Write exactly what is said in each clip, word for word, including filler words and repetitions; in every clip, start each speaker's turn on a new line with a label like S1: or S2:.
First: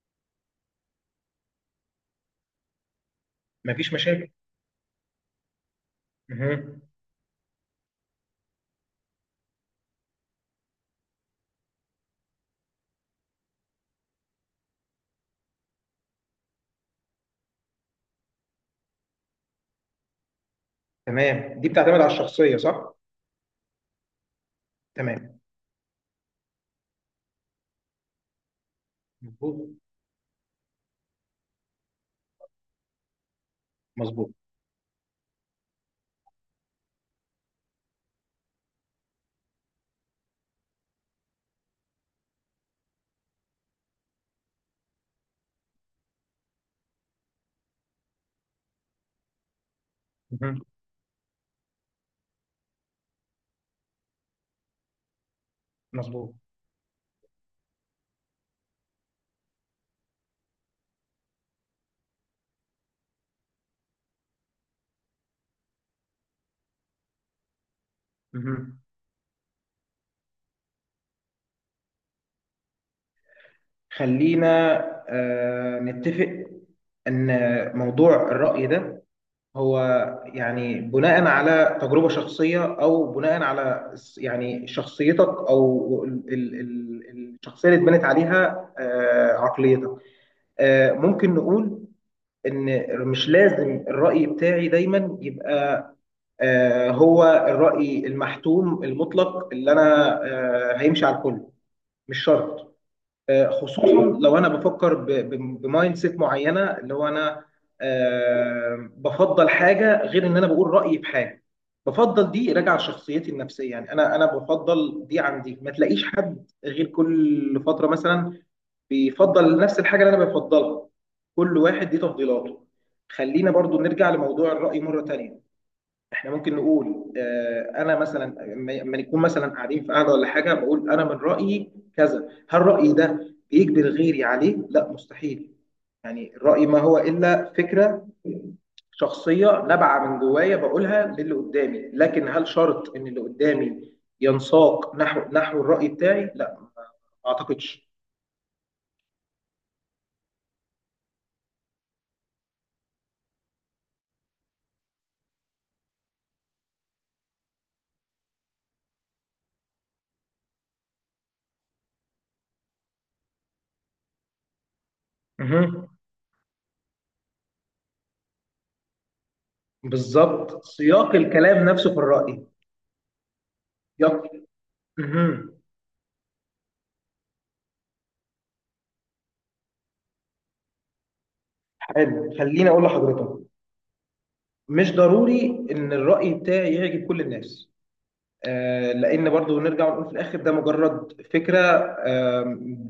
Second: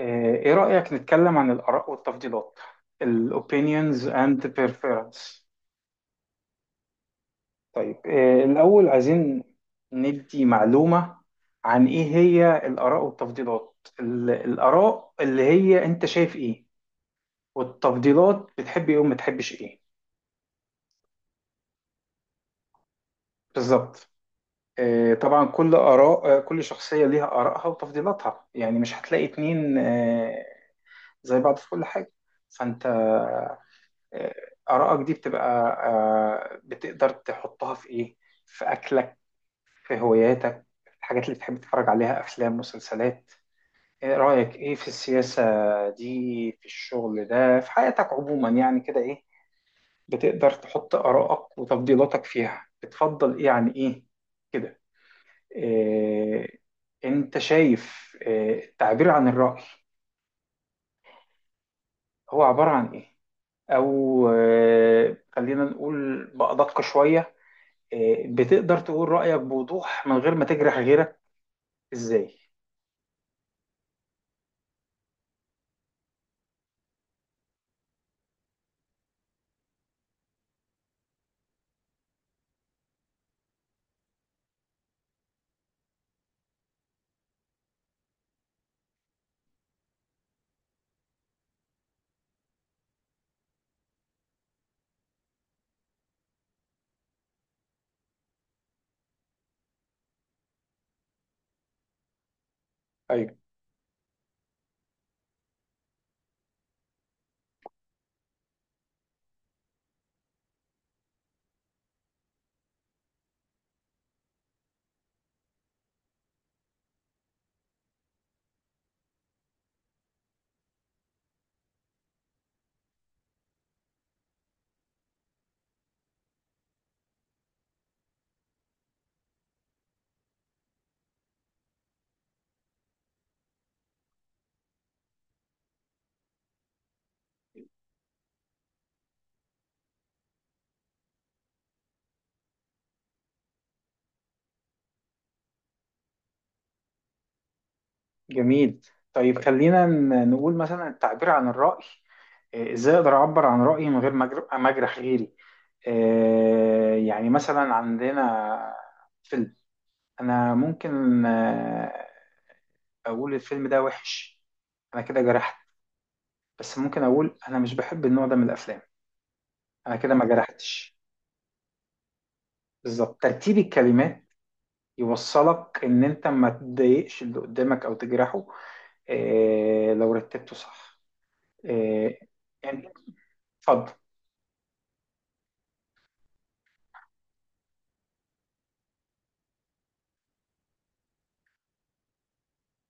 S1: آه، ايه رأيك نتكلم عن الآراء والتفضيلات ال
S2: مفيش
S1: opinions
S2: مشاكل.
S1: and preference؟
S2: مهم.
S1: طيب إيه الأول عايزين ندي معلومة عن ايه هي الآراء والتفضيلات، ال- الآراء اللي هي انت شايف ايه، والتفضيلات بتحب ايه وما تحبش ايه.
S2: تمام، دي بتعتمد على الشخصية، صح؟
S1: بالظبط. إيه
S2: تمام.
S1: طبعا، كل آراء آه، كل شخصية ليها آرائها وتفضيلاتها، يعني مش هتلاقي
S2: مظبوط،
S1: اتنين آه، زي بعض في كل حاجة. فانت
S2: مظبوط.
S1: آه، آرائك دي بتبقى، آه، بتقدر تحطها في إيه؟ في أكلك، في هواياتك، في الحاجات اللي بتحب تتفرج عليها، أفلام مسلسلات. إيه رأيك إيه في السياسة دي، في الشغل ده، في حياتك عموما، يعني كده إيه بتقدر
S2: مهم.
S1: تحط آرائك وتفضيلاتك فيها، بتفضل إيه عن إيه، كده
S2: مظبوط.
S1: إيه. أنت شايف إيه التعبير عن الرأي، هو عبارة عن إيه؟ أو آه، خلينا نقول بأدق شوية، آه، بتقدر
S2: مهم.
S1: تقول رأيك بوضوح من غير ما تجرح غيرك؟ ازاي؟
S2: خلينا آه نتفق ان موضوع الرأي ده هو، يعني، بناء على تجربة شخصية او بناء على س- يعني شخصيتك او ال- ال- ال- الشخصية اللي اتبنت عليها آه عقليتك. آه ممكن نقول ان مش لازم الرأي بتاعي دايما يبقى آه، هو الرأي المحتوم المطلق اللي أنا آه، هيمشي على الكل. مش شرط.
S1: طيب.
S2: آه، خصوصا لو أنا بفكر ب- ب- بمايند سيت معينة، اللي هو أنا آه، بفضل حاجة غير إن أنا بقول رأيي بحاجة. بفضل دي راجعة لشخصيتي النفسية. يعني أنا أنا بفضل دي عن دي، ما تلاقيش حد غير كل فترة مثلا بيفضل نفس الحاجة اللي أنا بفضلها. كل واحد دي تفضيلاته. خلينا برضو نرجع لموضوع الرأي مرة تانية. احنا ممكن نقول، آه، انا مثلا لما لما نكون مثلا قاعدين في قعده ولا حاجه، بقول انا من رايي كذا. هل رايي ده بيجبر غيري عليه؟ لا، مستحيل. يعني الراي ما هو الا فكره شخصيه نابعه من جوايا، بقولها للي قدامي. لكن هل شرط ان اللي قدامي ينساق نحو نحو الراي بتاعي؟ لا، ما اعتقدش.
S1: جميل. طيب خلينا ن- نقول مثلا التعبير عن الرأي، آه، ازاي اقدر اعبر عن رأيي من غير ما أجر- ما اجرح غيري. آه، يعني مثلا عندنا فيلم، انا ممكن آه، اقول الفيلم ده وحش، انا كده جرحت.
S2: مهم.
S1: بس ممكن اقول انا مش بحب النوع ده من الافلام، انا كده ما
S2: بالظبط،
S1: جرحتش.
S2: سياق الكلام نفسه في الراي.
S1: بالظبط، ترتيب الكلمات
S2: يق- مهم.
S1: يوصلك ان انت ما تضايقش اللي قدامك او تجرحه، إيه لو رتبته صح. إيه
S2: حلو، خليني اقول
S1: يعني،
S2: لحضرتك،
S1: اتفضل.
S2: مش ضروري ان الرأي بتاعي يعجب كل الناس. آه، لان برضو نرجع ونقول في الاخر ده مجرد فكرة، آه،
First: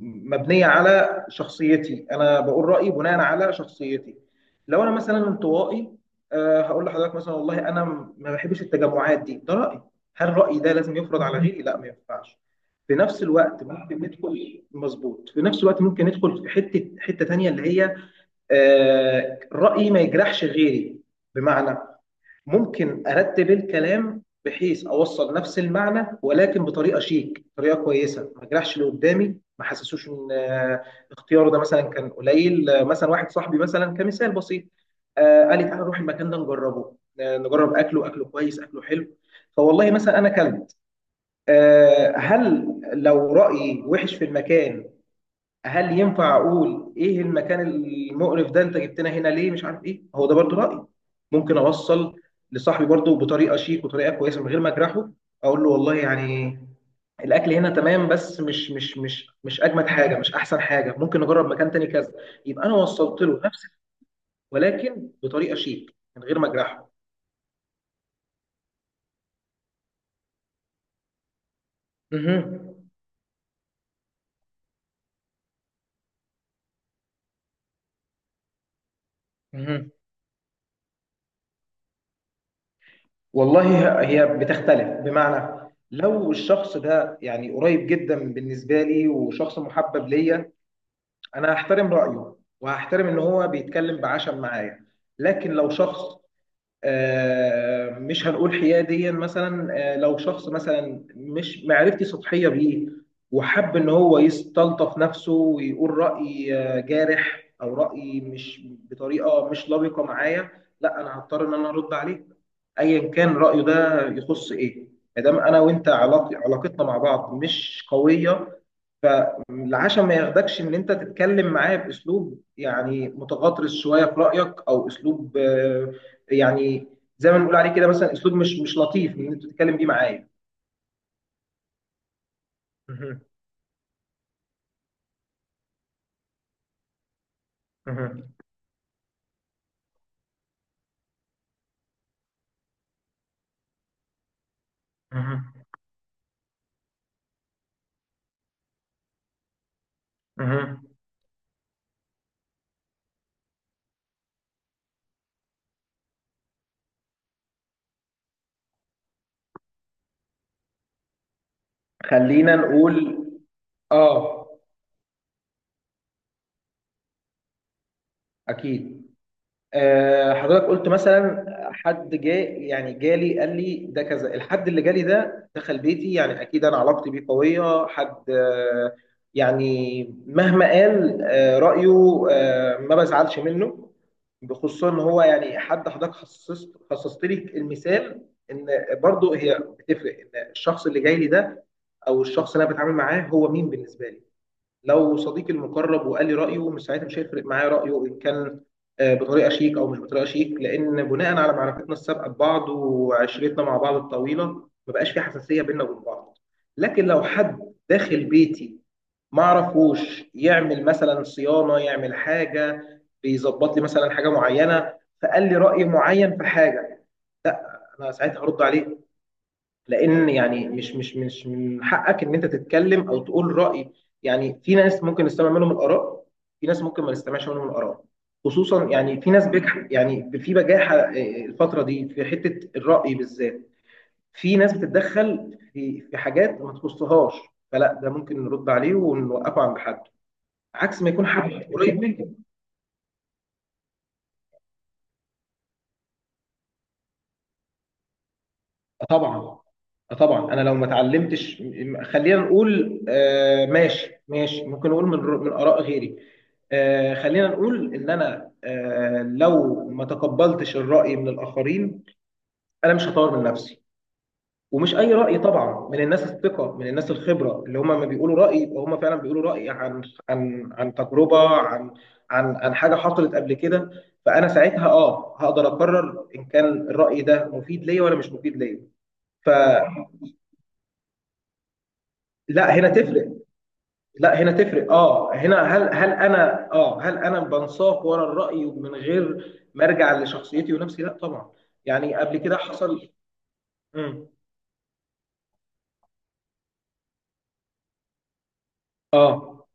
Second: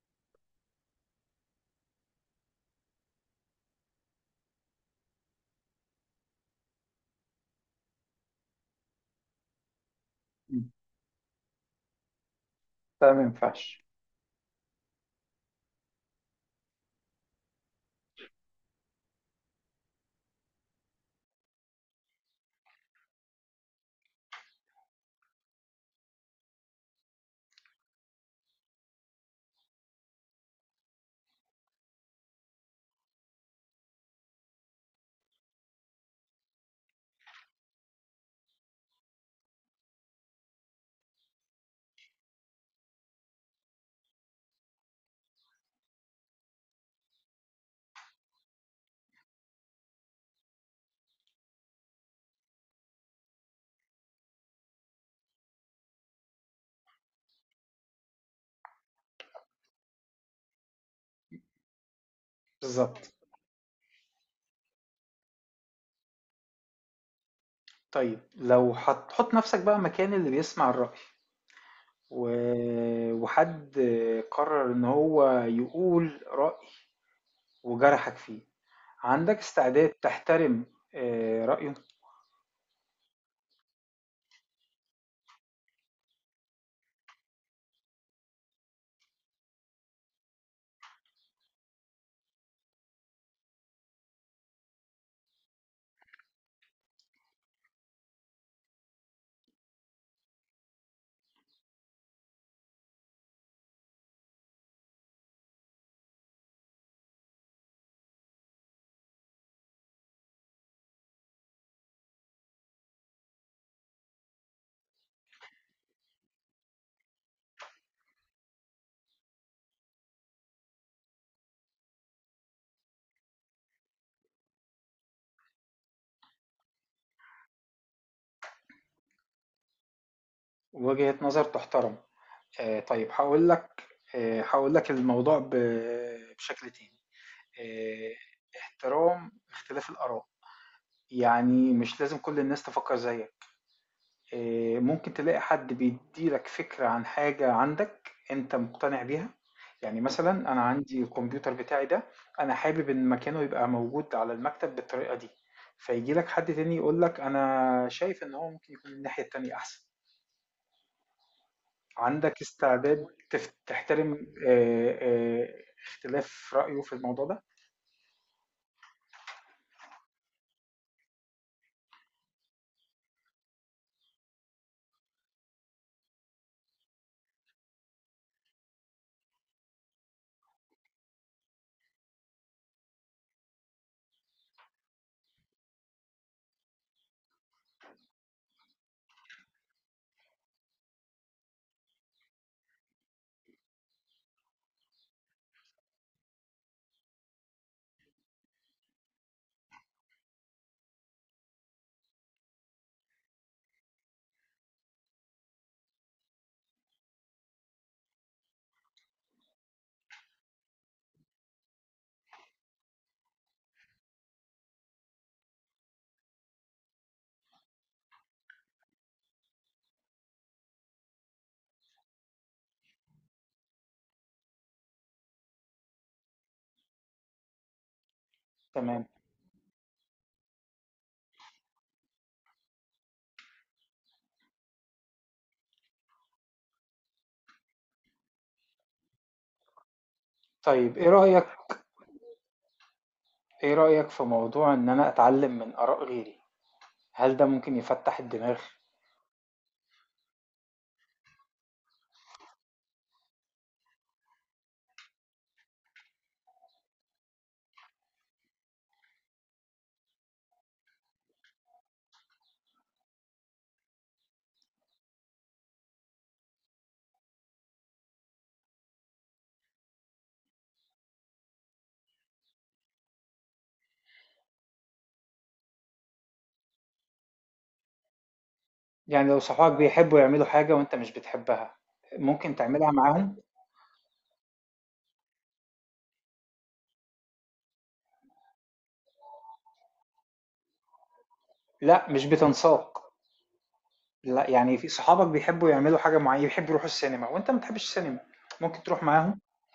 S2: مبنية على شخصيتي. انا بقول رأيي بناء على شخصيتي. لو انا مثلا انطوائي، آه، هقول لحضرتك مثلا والله انا ما بحبش التجمعات دي، ده رأيي. هل رأيي
S1: مم.
S2: ده لازم يفرض على غيري؟ لا، ما ينفعش. في
S1: ده ما
S2: نفس الوقت
S1: ينفعش.
S2: ممكن ندخل. مظبوط. في نفس الوقت ممكن ندخل في حتة حتة تانية، اللي هي آه، رأيي ما يجرحش غيري. بمعنى، ممكن ارتب الكلام بحيث اوصل نفس المعنى، ولكن بطريقه شيك، طريقه كويسه، ما اجرحش اللي قدامي، ما حسسوش ان آه، اختياره ده مثلا كان قليل. آه، مثلا واحد صاحبي، مثلا كمثال بسيط، آه، قال لي تعالى نروح المكان ده نجربه، آه، نجرب اكله، اكله كويس، اكله حلو. فوالله مثلا انا كلت. آه، هل لو رايي وحش في المكان، هل ينفع اقول ايه المكان المقرف ده، انت جبتنا هنا ليه، مش عارف ايه، هو ده برضو رايي. ممكن اوصل لصاحبي برضو بطريقه شيك وطريقه كويسه، من غير ما اجرحه. اقول له والله يعني الاكل هنا تمام، بس مش مش مش مش اجمد حاجه، مش احسن حاجه، ممكن نجرب مكان تاني كذا. يبقى انا
S1: بالظبط.
S2: وصلت له نفس، ولكن بطريقه شيك من غير ما اجرحه.
S1: طيب لو هتحط نفسك بقى مكان اللي بيسمع الرأي و...
S2: مهم.
S1: وحد قرر ان هو يقول رأي وجرحك فيه، عندك استعداد
S2: مهم.
S1: تحترم آه، رأيه
S2: والله، هي هي بتختلف بمعنى، لو الشخص ده يعني قريب جدا بالنسبه لي وشخص محبب ليا، انا هحترم رايه، وهحترم ان هو بيتكلم بعشم معايا. لكن لو شخص، آه، مش هنقول حnenيا مثلا، آه، لو شخص مثلا مش معرفتي سطحيه بيه، وحب ان هو يستلطف نفسه ويقول راي آه، جارح، او راي مش بطريقه، مش لبقه معايا. لا، انا هضطر ان انا ارد عليه، ايا كان رايه ده يخص ايه، ما دام انا وانت علاق- علاقتنا مع بعض مش قويه. العشاء ما ياخدكش ان انت تتكلم معاه باسلوب يعني متغطرس شويه في رايك، او اسلوب، آه، يعني زي ما بنقول عليه كده مثلا، اسلوب مش مش لطيف ان انت تتكلم بيه معاه.
S1: ووجهة نظر تحترم؟ آه، طيب
S2: مهم.
S1: هقول لك، آه، هقول لك الموضوع ب- بشكل تاني. آآ،
S2: مهم.
S1: احترام اختلاف الآراء، يعني مش لازم كل الناس تفكّر زيّك، آآ، ممكن تلاقي
S2: مهم.
S1: حد بيدّي لك فكرة عن حاجة عندك أنت مقتنع بيها. يعني مثلًا أنا
S2: مهم.
S1: عندي الكمبيوتر بتاعي ده، أنا حابب إن مكانه يبقى موجود على المكتب بالطريقة دي، فييجي لك حد تاني يقول لك أنا شايف إن هو ممكن يكون الناحية التانية أحسن، عندك
S2: خلينا نقول.
S1: استعداد تف تحترم
S2: اه،
S1: آآ، آآ، اختلاف رأيه في الموضوع ده؟
S2: اكيد. آه، حضرتك قلت مثلا حد جاي، يعني جالي قال لي ده كذا. الحد اللي جالي ده دخل بيتي، يعني اكيد انا علاقتي بيه قويه. حد، آه، يعني مهما قال آه، رايه، آه، ما بزعلش منه. بخصوصا ان هو يعني حد، حضرتك خصصت خصصت لي المثال ان برضو هي بتفرق، ان الشخص اللي جاي لي ده او الشخص اللي انا بتعامل معاه هو مين بالنسبه لي. لو صديقي المقرب وقال لي رأيه، مش ساعتها مش هيفرق معايا رأيه إن كان آه، بطريقة شيك أو مش بطريقة شيك، لأن بناء على معرفتنا السابقة ببعض وعشرتنا مع بعض الطويلة، ما بقاش في حساسية بيننا وبين بعض. لكن لو حد داخل بيتي ما أعرفوش، يعمل مثلا صيانة، يعمل حاجة، بيظبط لي مثلا حاجة معينة، فقال لي رأي معين في حاجة، لا، أنا ساعتها هرد عليه. لان يعني مش مش مش من حقك ان انت تتكلم او تقول راي. يعني في ناس ممكن نستمع منهم الاراء، في ناس ممكن ما نستمعش منهم الاراء. خصوصا
S1: تمام.
S2: يعني في ناس بجح، يعني في بجاحه آه، الفتره دي في حته الراي بالذات. في ناس بتتدخل في في حاجات ما تخصهاش، فلا، ده ممكن نرد عليه ونوقفه عند حد،
S1: طيب
S2: عكس ما
S1: إيه
S2: يكون
S1: رأيك
S2: حد قريب منك.
S1: ايه رأيك في موضوع ان انا اتعلم من آراء غيري، هل ده ممكن يفتح الدماغ؟
S2: طبعا، طبعا. انا لو ما اتعلمتش، م- خلينا نقول آه، ماشي ماشي، ممكن نقول من من اراء غيري. آه، خلينا نقول ان انا، آه، لو ما تقبلتش الراي من الاخرين، انا مش هطور من نفسي. ومش اي راي طبعا، من الناس الثقه، من الناس الخبره، اللي هم ما بيقولوا راي يبقى هم فعلا بيقولوا راي عن عن عن تجربه، عن عن عن حاجه حصلت قبل كده. فانا ساعتها، اه هقدر اقرر ان كان الراي ده مفيد ليا ولا مش مفيد ليا.
S1: يعني لو
S2: ف
S1: صحابك بيحبوا يعملوا حاجة وانت مش بتحبها، ممكن
S2: لا، هنا
S1: تعملها
S2: تفرق،
S1: معاهم؟
S2: لا، هنا تفرق. اه هنا، هل هل انا، اه هل انا بنساق ورا الرأي، ومن غير ما ارجع لشخصيتي ونفسي؟ لا، طبعا.
S1: لا
S2: يعني
S1: مش
S2: قبل كده حصل.
S1: بتنساق.
S2: مم.
S1: لا يعني في صحابك بيحبوا يعملوا حاجة معينة، يحبوا يروحوا السينما وانت ما بتحبش السينما، ممكن تروح معاهم؟
S2: اه،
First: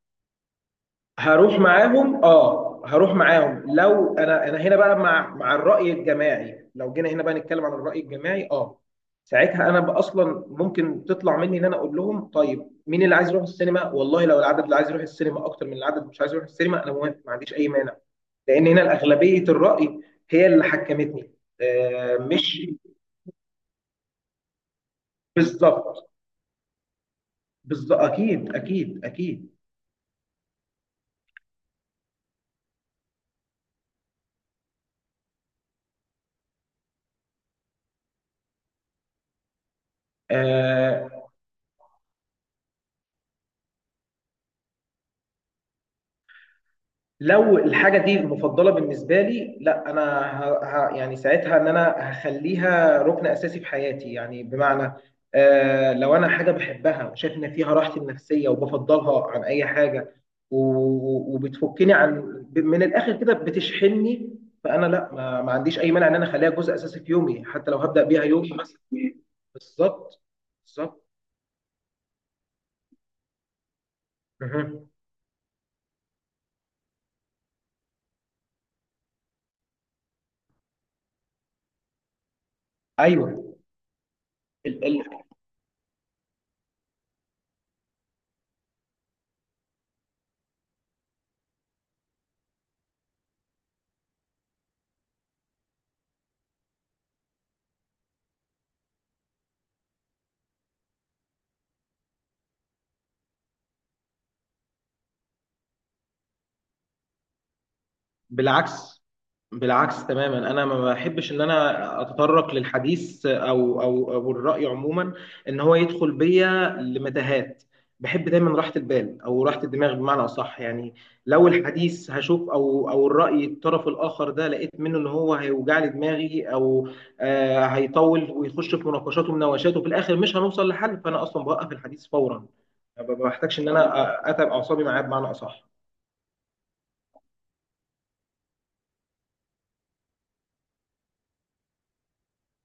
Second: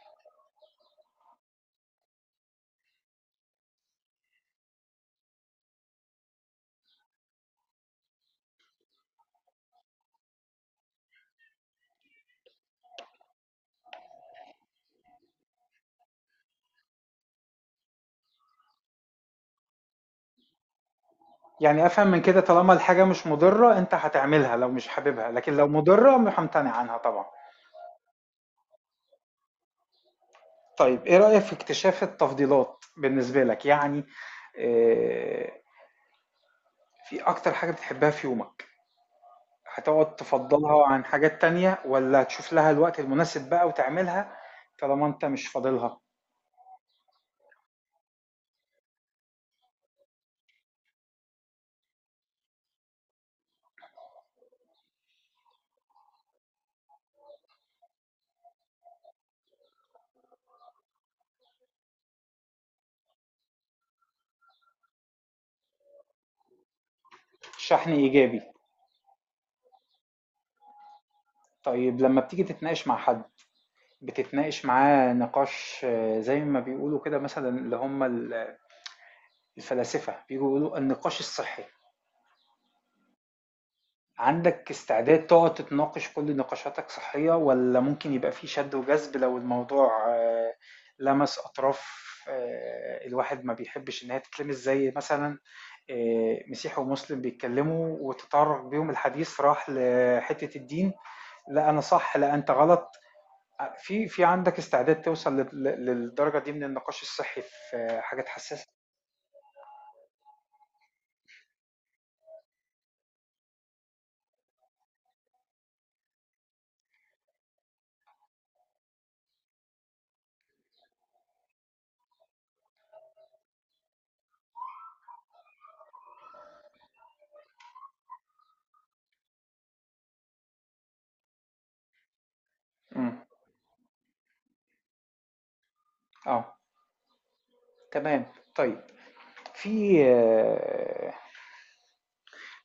S2: هروح معاهم، اه، هروح معاهم. لو انا انا هنا بقى مع مع الرأي الجماعي، لو جينا هنا بقى نتكلم عن الرأي الجماعي. اه ساعتها انا بقى اصلا ممكن تطلع مني ان انا اقول لهم طيب مين اللي عايز يروح السينما؟ والله لو العدد اللي عايز يروح السينما اكتر من العدد مش عايز يروح السينما، انا موافق، ما عنديش اي مانع. لان هنا الاغلبيه الراي هي اللي حكمتني.
S1: يعني افهم
S2: آه،
S1: من كده،
S2: مش
S1: طالما الحاجة مش مضرة انت هتعملها لو مش حاببها، لكن لو
S2: بالظبط،
S1: مضرة همتنع عنها طبعا.
S2: بالظبط، اكيد، اكيد، اكيد.
S1: طيب ايه رأيك في اكتشاف التفضيلات بالنسبة لك؟ يعني، آه، في اكتر حاجة بتحبها في يومك، هتقعد تفضلها عن
S2: آه،
S1: حاجات تانية ولا تشوف لها الوقت المناسب بقى وتعملها طالما انت مش فاضلها؟
S2: لو الحاجه دي مفضله بالنسبه لي، لا انا، ه... ه... يعني ساعتها ان انا هخليها ركن اساسي في حياتي، يعني بمعنى، آه لو انا حاجه بحبها وشايف ان فيها راحتي النفسيه وبفضلها عن اي حاجه، و... وبتفكني عن، ب- من الاخر كده بتشحنني. فانا لا، ما... ما عنديش اي مانع ان انا اخليها جزء اساسي في يومي، حتى لو
S1: شحن
S2: هبدا بيها
S1: ايجابي.
S2: يومي مثلا. بالظبط، بالظبط.
S1: طيب لما بتيجي تتناقش مع حد، بتتناقش
S2: مهم.
S1: معاه نقاش آه، زي ما بيقولوا كده مثلا، اللي هم ال- الفلاسفة بيجوا يقولوا النقاش الصحي،
S2: ايوه.
S1: عندك استعداد تقعد تتناقش كل نقاشاتك صحية ولا ممكن يبقى في شد وجذب لو الموضوع آه، لمس أطراف آه، الواحد ما بيحبش إن هي تتلمس؟ زي مثلا آه، مسيحي ومسلم بيتكلموا وتطرق بيهم الحديث راح لحتة الدين، لا أنا صح لا أنت غلط، في في عندك استعداد توصل لل- للدرجة دي من النقاش الصحي في آه، حاجات حساسة؟
S2: بالعكس، بالعكس تماما. انا ما بحبش ان انا اتطرق للحديث او او او الراي عموما، ان هو يدخل بيا لمتاهات. بحب دايما راحه البال او راحه الدماغ بمعنى اصح. يعني لو الحديث هشوف او او الراي الطرف الاخر ده، لقيت منه ان هو هيوجع لي دماغي، او آه هيطول ويخش في مناقشات ومناوشات، وفي الاخر مش هنوصل لحل، فانا اصلا بوقف الحديث فورا. ما
S1: امم.
S2: بحتاجش ان انا اتعب اعصابي معاه بمعنى اصح.
S1: اه، تمام. طيب في آه،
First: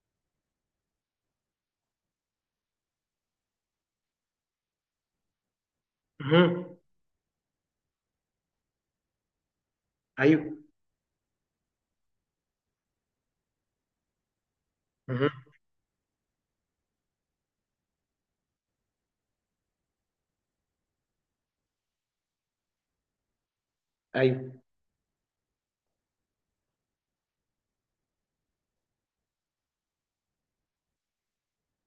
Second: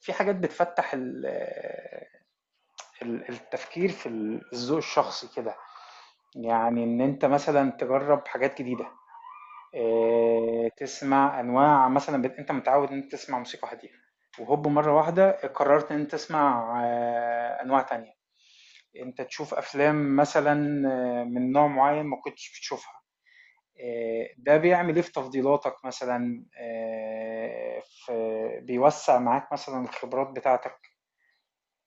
S1: في حاجات بتفتح ال- ال- التفكير في الذوق الشخصي كده،
S2: مهم.
S1: يعني ان انت مثلا تجرب حاجات جديده،
S2: ايوه.
S1: آه، تسمع انواع مثلا، بت- انت متعود ان انت تسمع موسيقى هاديه وهوب مره واحده
S2: مهم.
S1: قررت ان انت تسمع آه، انواع تانية، انت تشوف افلام مثلا آه، من نوع معين ما كنتش بتشوفها، آه،
S2: ايوه.
S1: ده بيعمل ايه في تفضيلاتك مثلا؟ آه، في بيوسع معاك مثلا الخبرات بتاعتك؟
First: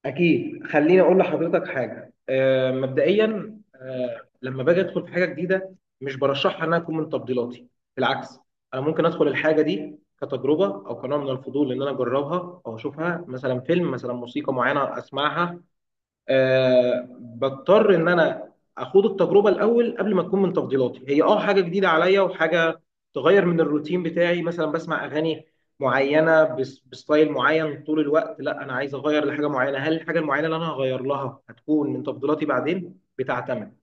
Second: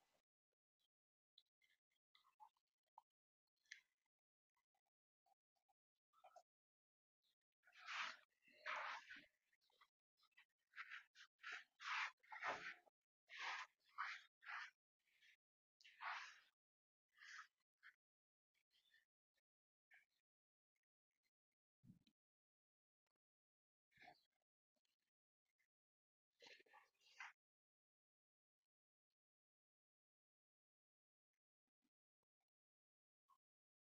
S2: اكيد. خليني اقول لحضرتك حاجه، آه، مبدئيا، آه، لما باجي ادخل في حاجه جديده، مش برشحها انها تكون من تفضيلاتي. بالعكس، انا ممكن ادخل الحاجه دي كتجربه او كنوع من الفضول، ان انا اجربها او اشوفها، مثلا فيلم، مثلا موسيقى معينه اسمعها. آه بضطر ان انا اخوض التجربه الاول قبل ما تكون من تفضيلاتي. هي اه حاجه جديده عليا وحاجه تغير من الروتين بتاعي. مثلا بسمع اغاني معينه، بس- بستايل معين طول الوقت، لا انا عايز اغير لحاجه معينه. هل الحاجه المعينه اللي انا هغير لها هتكون من تفضيلاتي بعدين؟ بتعتمد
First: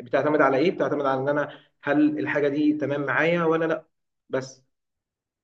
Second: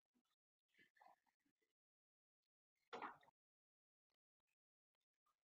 S2: بتعتمد على ايه؟ بتعتمد على ان انا، هل الحاجه دي تمام معايا ولا لا. بس